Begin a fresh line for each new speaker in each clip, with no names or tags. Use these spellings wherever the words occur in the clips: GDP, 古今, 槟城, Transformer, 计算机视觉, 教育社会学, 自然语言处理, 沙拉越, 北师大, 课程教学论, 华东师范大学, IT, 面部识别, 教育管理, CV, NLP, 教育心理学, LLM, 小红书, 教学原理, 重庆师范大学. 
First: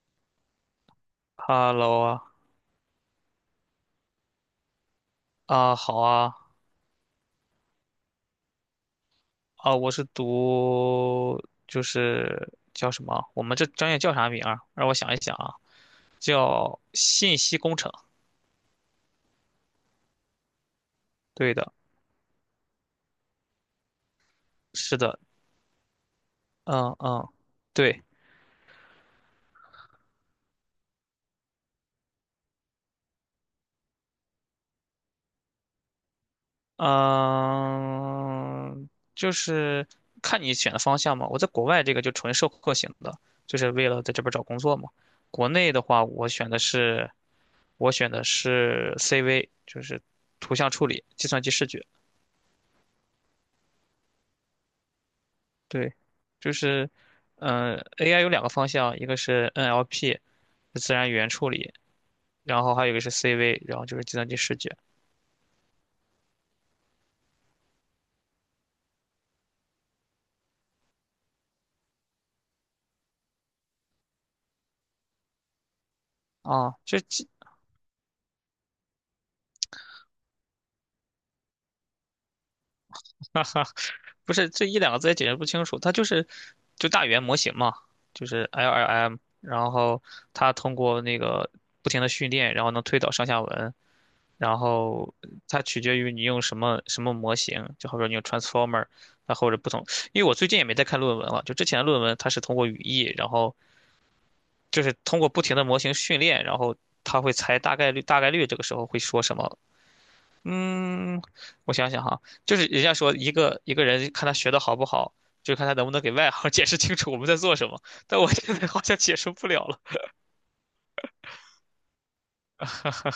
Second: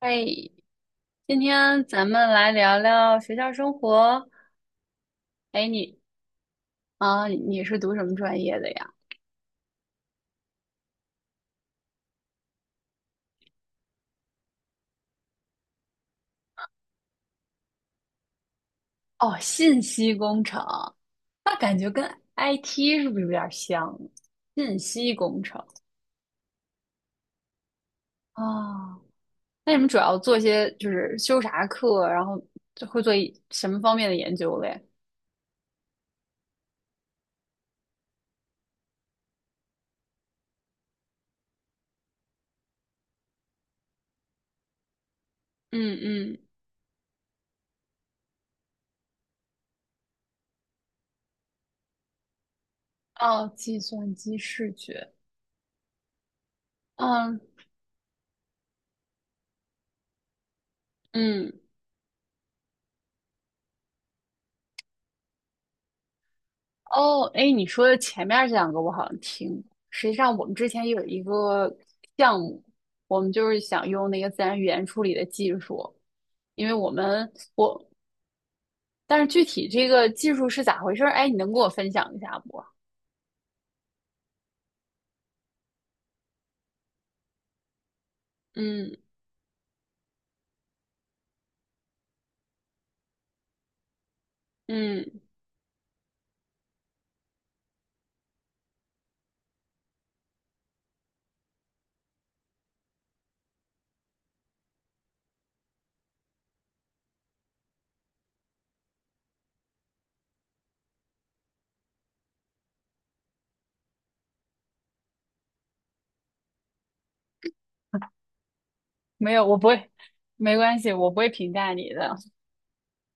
哎，今天
Hello
咱
啊，
们来聊聊学校生活。哎，
啊好啊，
你是读什么专业的呀？
啊我是读就是叫什么？我们这专业叫啥名儿？让我想一想啊，叫信息工程。
哦，信息工程，那
对的，
感觉跟 IT 是不是有点儿像？信
是
息
的，
工程
嗯嗯，对，
啊，那你们主要做些就是修啥课，然后就会做一什么方面的研究嘞？
嗯，就是看你选的方向嘛。我在国外这个就纯授课型的，就是为了在这边找工作嘛。国内的
嗯
话，我
嗯，
选的是我选的是 CV，就是图像处理、计算机视觉。
哦，计算机视觉，
对，就是，
嗯
嗯，AI 有两个方向，一个是 NLP，自然语言处
嗯
理，然后还有一个是 CV，然后就是计算机视觉。
哦，哎，你说的前面这两个我好像听过。实际上，我们之前有一个项目，我们就是想用那个自然语言处理的技术，因
啊，
为我
就
们我，但是具体这个技术是咋回事儿？哎，你能给我分享一下不？
哈哈，不是这一两个字也解释不清楚，它就是就大语言模型嘛，就是
嗯
LLM，然后它通过那个不停的训练，然后能推导上下文，然后
嗯，
它取决于你用什么什么模型，就好比说你用 Transformer，啊或者不同，因为我最近也没在看论文了，就之前的论文它是通过语义，然后就是通过不停的模型训练，然后他会猜大概率，大概率这个时候会说什么？嗯，我想想哈，就是人家说一个一个人看他学的好不好，就看他能不能给外行解释清楚我们在做什么。但我现在好像解释
没有，
不
我
了
不
了。
会，没关系，我不会评价你的，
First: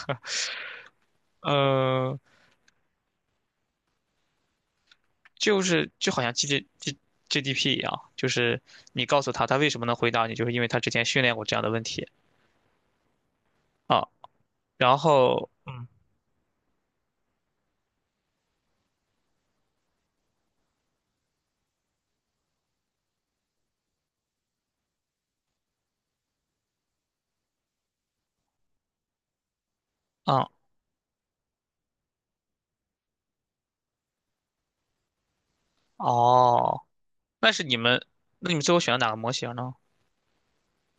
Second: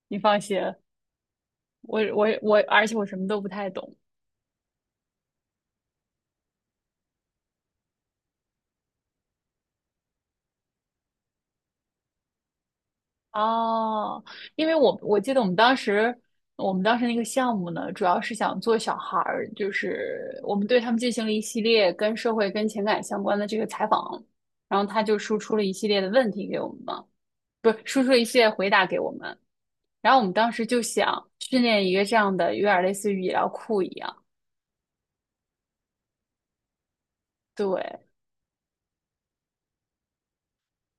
你放心。我
嗯，
我我，而且我什么都不太懂。
就是就好像 G G G GDP 一样，就是你告诉他他为什么能回答你，就是因为他之前训练过这样的问题啊。
哦，因为
然
我记得我
后，
们当
嗯，
时，我们当时那个项目呢，主要是想做小孩儿，就是我们对他们进行了一系列跟社会、跟情感相关的这个采访，然后他就输出了一系列的问题给我们嘛，不是输出了一系列回答给我们，然后我们当
啊，
时就想训练一个这样的，有点类似于医疗库一样，
哦，那是你
对，
们，那你们最后选了哪个模型呢？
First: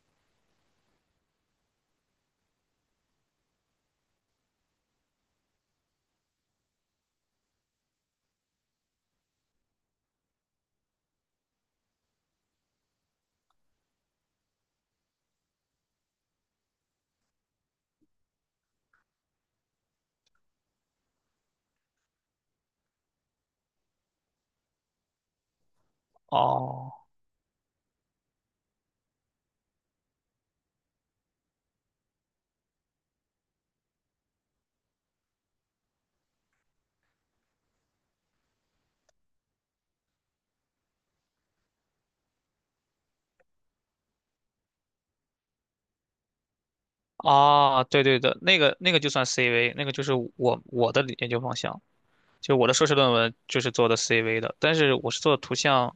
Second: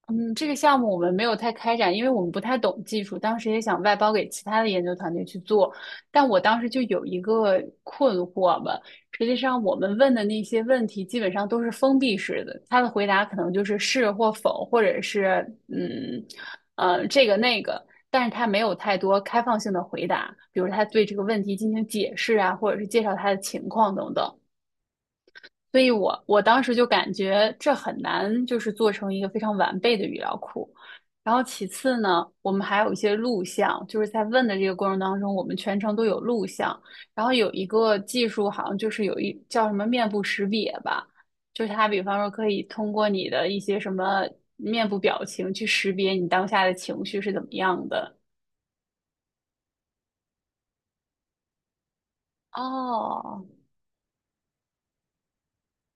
嗯，这个项目我们没有太开展，因为我们不太懂技术，当时也想外包给其他的研究团队去做，但我当时就有一个困惑吧。实际上，我们问的那些问题基本上都是封闭式的，他的回答可能就是是或否，或者是这个那个，但是他没有太多开放性的回答，比如他对这个问题进行解释啊，或者是介绍他的情况等等。所以我当时就
哦。
感觉这很难，就是做成一个非常完备的语料库。然后其次呢，我们还有一些录像，就是在问的这个过程当中，我们全程都有录像。然后有一个技术，好像就是有一叫什么面部识别吧，就是它比方说可以通过你的一些什么面部表情去识别你当下的情绪是怎么
啊，
样
对
的。
对的，那个那个就算 CV，那个就是我的研究方向，就是我的硕士论文
哦，
就是做的 CV 的，但是我是做图像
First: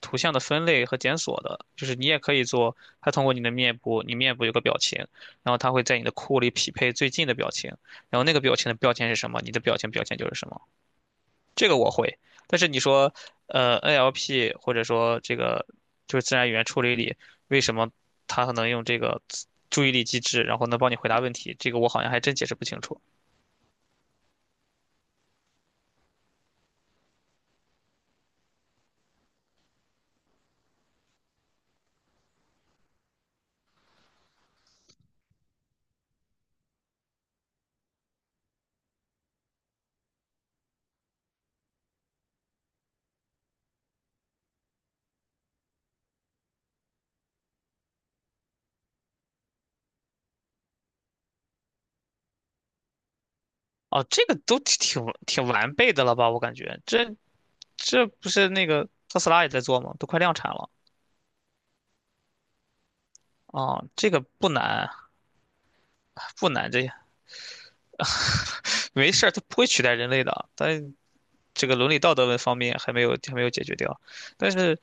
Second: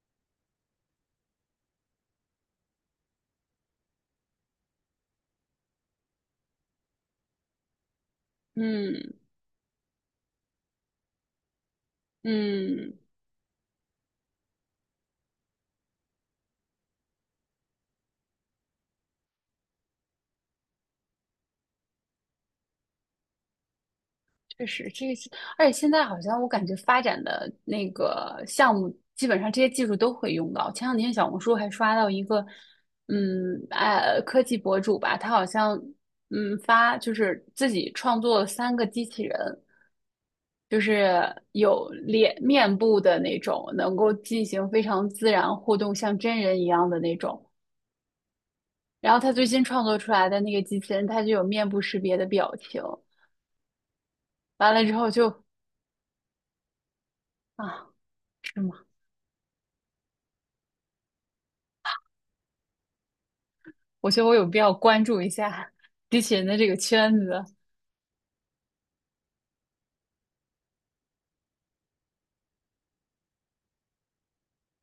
的分类和检索的，就是你也可以做，它通过你的面部，你面部有个表情，然后它会在你的库里匹配最近的表情，然后那个表情的标签
嗯
是什么，你的表情标签就是什么。这个我会。但是你
嗯，
说，NLP 或者说这个就是自然语言处理里，为什么它能用这个注意力机制，然后能帮你回答问题？这个我好像还真解释不清楚。
确实，这个是，而且现在好像我感觉发展的那个项目，基本上这些技术都会用到。前两天小红书还刷到一个，科技博主吧，他好像，发就是自己创作了3个机器人，就是有脸面部的那种，能够进行非常自然互动，像真人一样的那种。然后他最新创作出来的那个机器人，它就有面部识别的表情，
哦，这个都
完了之
挺
后就
挺完备的了吧？我感觉这
啊。
这不是
是
那
吗？
个特斯拉也在做吗？都快量产了啊，
我
这个
觉得我有
不
必要
难
关注一下机器人
不
的这
难，
个
这
圈子。
没事儿，它不会取代人类的。但这个伦理道德问方面还没有解决掉，但是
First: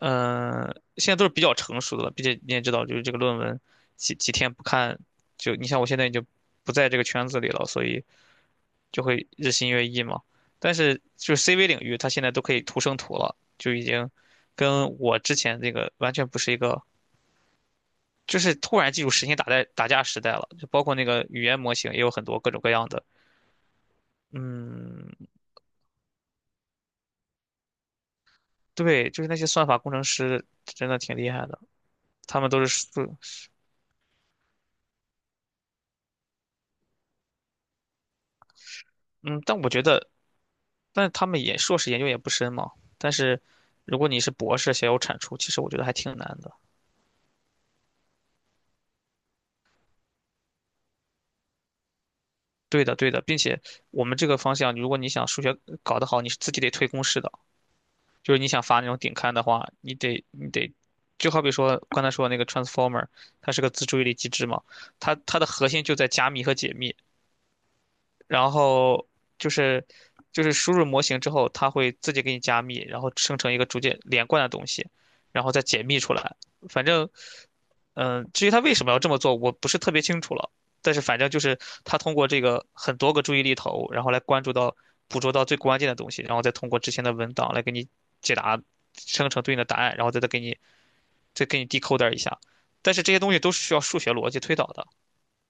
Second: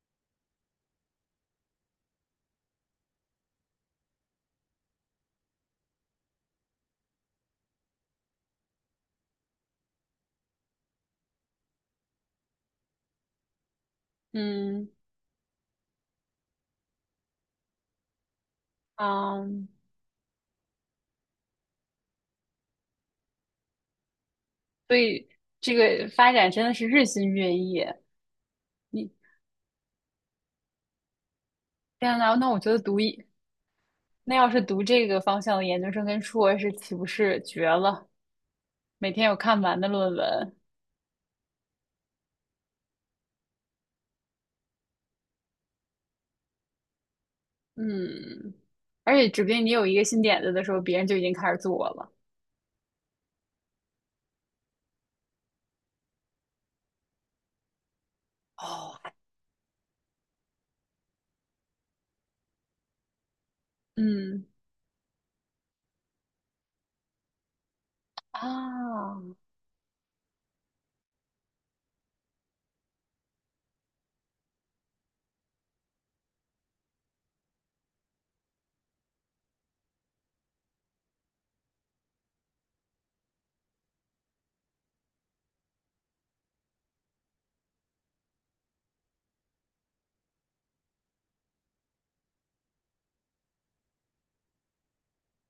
现在都是比较成熟的了，并且你也知道，就是这个论文几天不看，就你像我现在已经不在这个圈子里了，所以就会日新月异嘛。但是就是 CV 领域，它现在都可以图生图了，就已经
嗯
跟我之前那个完全不是一个，就是突然进入实心打代
嗯，
打架时代了，就包括那个语言模型也有很多各种各样的。
所
嗯，
以这个发展真的是日新月异。你
对，就是那些算法工程师真的挺厉害的，
天呐，
他
那
们
我
都是
觉得读
数
一，那要是读这个方向的研究生跟硕士，岂不是绝了？每天有
嗯，
看
但
不
我
完
觉
的
得
论文。
但他们也硕士研究也不深嘛。但是如果你是博士想要产出，其实我觉得还挺难的。
嗯，而且指不定你有一个新点子的时候，别人就已经开始做了。
对的，对的，并且我们这个方向，如果你想数学搞得好，你是自己得推公式的。就是你想发那
哦，
种顶刊的话，你得，就好比说刚才说的那个 transformer，它是个自注意力机
嗯
制嘛，它的核心就在加密和解密。然后
啊，
就是就是输入模型之后，它会自己给你加密，然后生成一个逐渐连贯的东西，然后再解密出来。反正，嗯，至于它为什么要这么做，我不是特别清楚了。但是反正就是它通过这个很多个注意力头，然后来关注到捕捉到最关键的东西，然后再通过之前的文档来给你解答，生成对应的答案，然后再给你 decoder 一下。但是这些东西都是需要数学逻辑推导的。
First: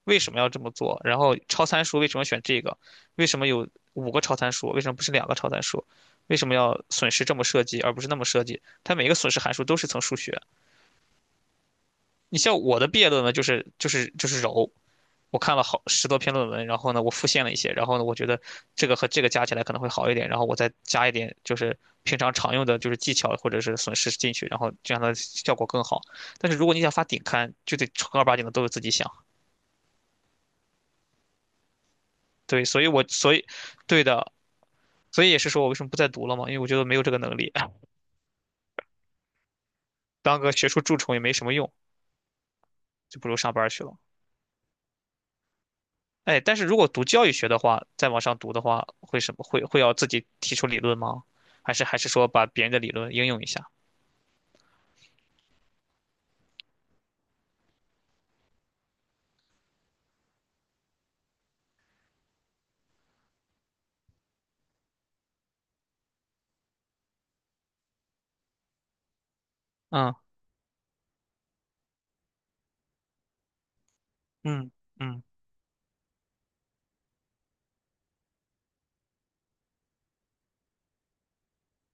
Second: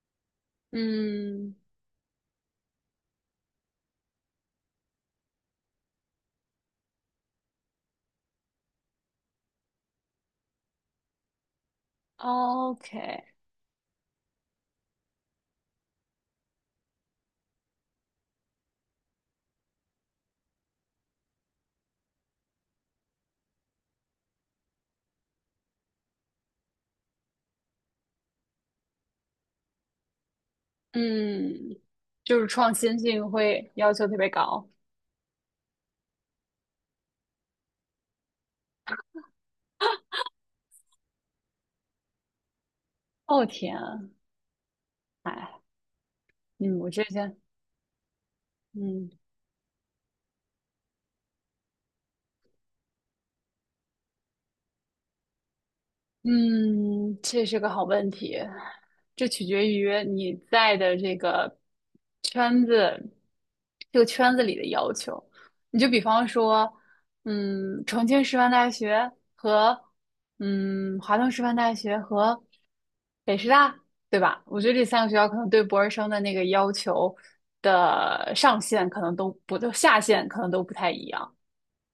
为什么要这么做？然后
嗯
超参数为什么选这个？为什么有五个超参数？为什么不是两个超参数？为什么要损失这么设计而不是那么设计？它每个损失函数都是层数学。你像我的毕业论
，OK，
文就是揉，我看了好10多篇论文，然后呢我复现了一些，然后呢我觉得这个和这个加起来可能会好一点，然后我再加一点就是平常常用的就是技巧或者是损失进去，然后这样的效果更好。但是如果你想发顶刊，就得正儿八经的都是自己想。
嗯，就是
对，
创
所以
新
我
性
所以
会要
对
求特别
的，
高。
所以也是说我为什么不再读了嘛，因为我觉得没有这个能力，当个学术蛀虫也没什么用，就不如
哦
上班
天
去了。
啊，哎，
哎，但是如
嗯，
果
我
读
这
教育
边，
学的话，再往上读的话，
嗯，
会什么会会要自己提出理论吗？还是说把别人的理论应用一下？
嗯，这是个好问题，这取决于你在的这个圈子，这个圈子里的要求。你就比方说，嗯，重庆师范大学和
嗯
华东师范大学和北师大，对吧？我觉
嗯
得这三个学
嗯，
校可能对博士生的那个要求的上限可能都不，都下限可能都不太一样，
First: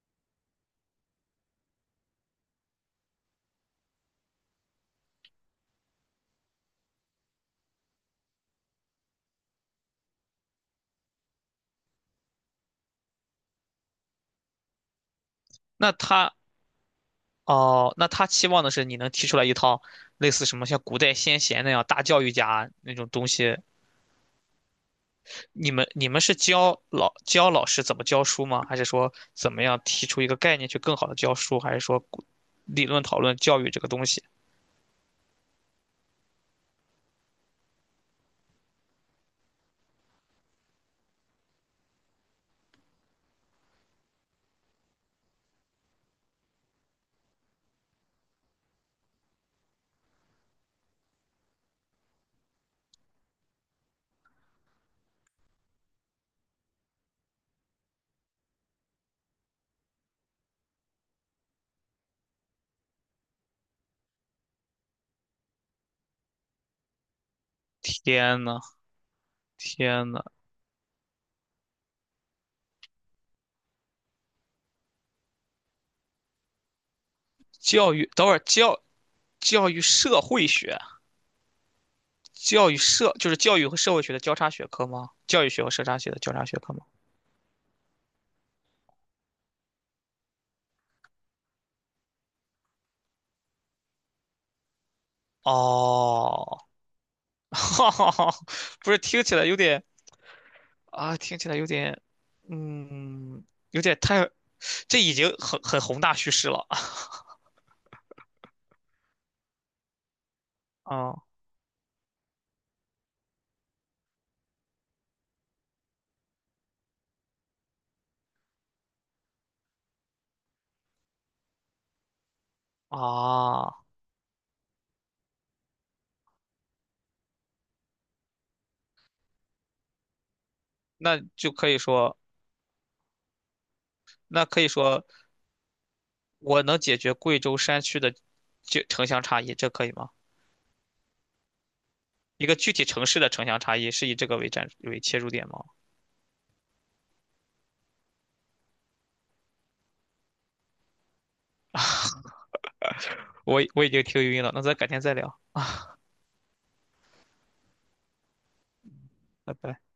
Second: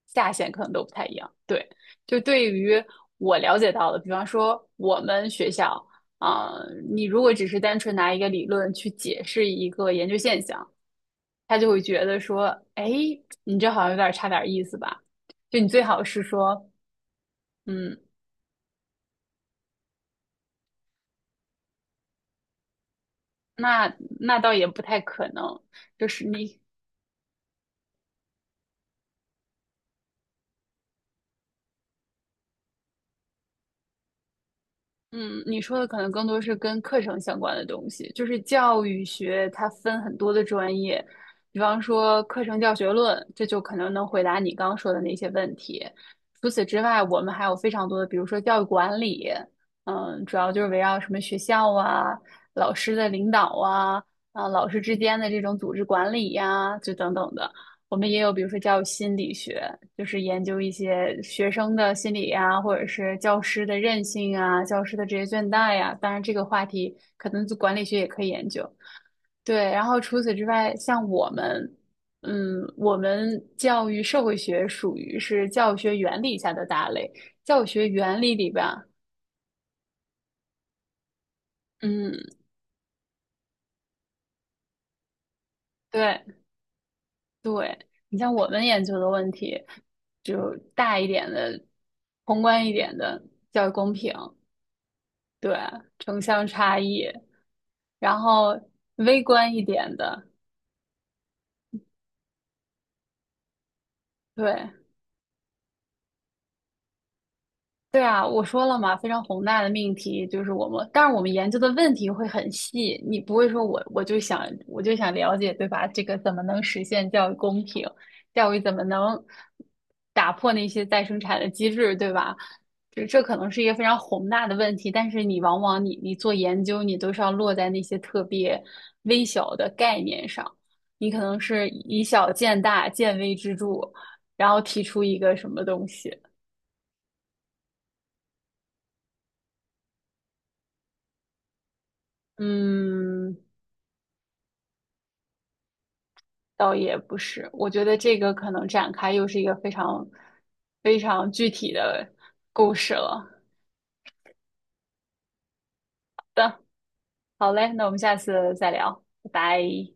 下限可能都不太一样，对。就对于我了解到的，比方说我们学校啊、你如果只是单纯拿一个理论去解释一个研究现象，他就会觉得说，哎，你这好像有点差点意思吧？就你最
那
好是
他
说，
哦，
嗯，
那他期望的是你能提出来一套类似什么像古代先贤那样大教育家那种东西，
那那倒也不太可能，
你们
就
你们
是
是教老师怎么教书吗？还是说怎么样提出一个概念去更好的教书？还是说理论讨论教育这个东西？
你说的可能更多是跟课程相关的东西，就是教育学它分很多的专业，比方说课程教学论，这就可能能回答你刚刚说的那些问题。除此之外，我们还有非常多的，比如说教育管理，嗯，主要就是围绕什么学校啊、老师的领导啊、啊老师之间的这种组织管理呀、就等等的。我们也有，比如说教育心理学，就是研究一些学生的心理呀，或者是教师的韧性啊，教师的职业倦怠呀。当然，这个话题可能就管理学也可以
天
研
呐，
究。对，然后
天
除
呐，
此之外，像我们，嗯，我们教育社会学属于是教学原理下的大类。教学
教育，
原
等会
理
儿
里边
教
儿
教育社会学，
嗯，
教育社就是教育和社会学的交叉学科吗？教育学和社会学的
对
交叉学科吗？
对，你像我们研究的问题，就大一点的，宏观一点的教育公平。对，城乡
哦，
差异，
哈
然
哈，
后
不是，听
微
起来
观
有
一
点
点的，
啊，听起来有点，嗯，有点太，
对，
这已经很宏大叙事了
对啊，我说了嘛，非常宏大的命题就是我们，但是我
啊
们 研究的问题会很细，你不会说我就想我就想了解，对吧？这个怎么能实现教育公平？教育怎么能打破那些再生产的机制，对吧？这这可能是一
啊，
个非常宏大的问题，但是你往往你你做研究，你都是要落在那些特别微小的概念上，你可
那
能
就
是
可以
以
说，
小见大，见微知著，
那
然后
可以
提出
说
一个什么东西。
我能解决贵州山区的就城乡差异，这可以吗？一个具体城市的
嗯，
城乡差异是以这个为切入点吗？
倒也不是，我觉得这个可能展开又是一个非常非常具体的故事了。
我已经听晕了，那咱改天再聊，
好嘞，那我们下次再聊，拜
拜拜。
拜。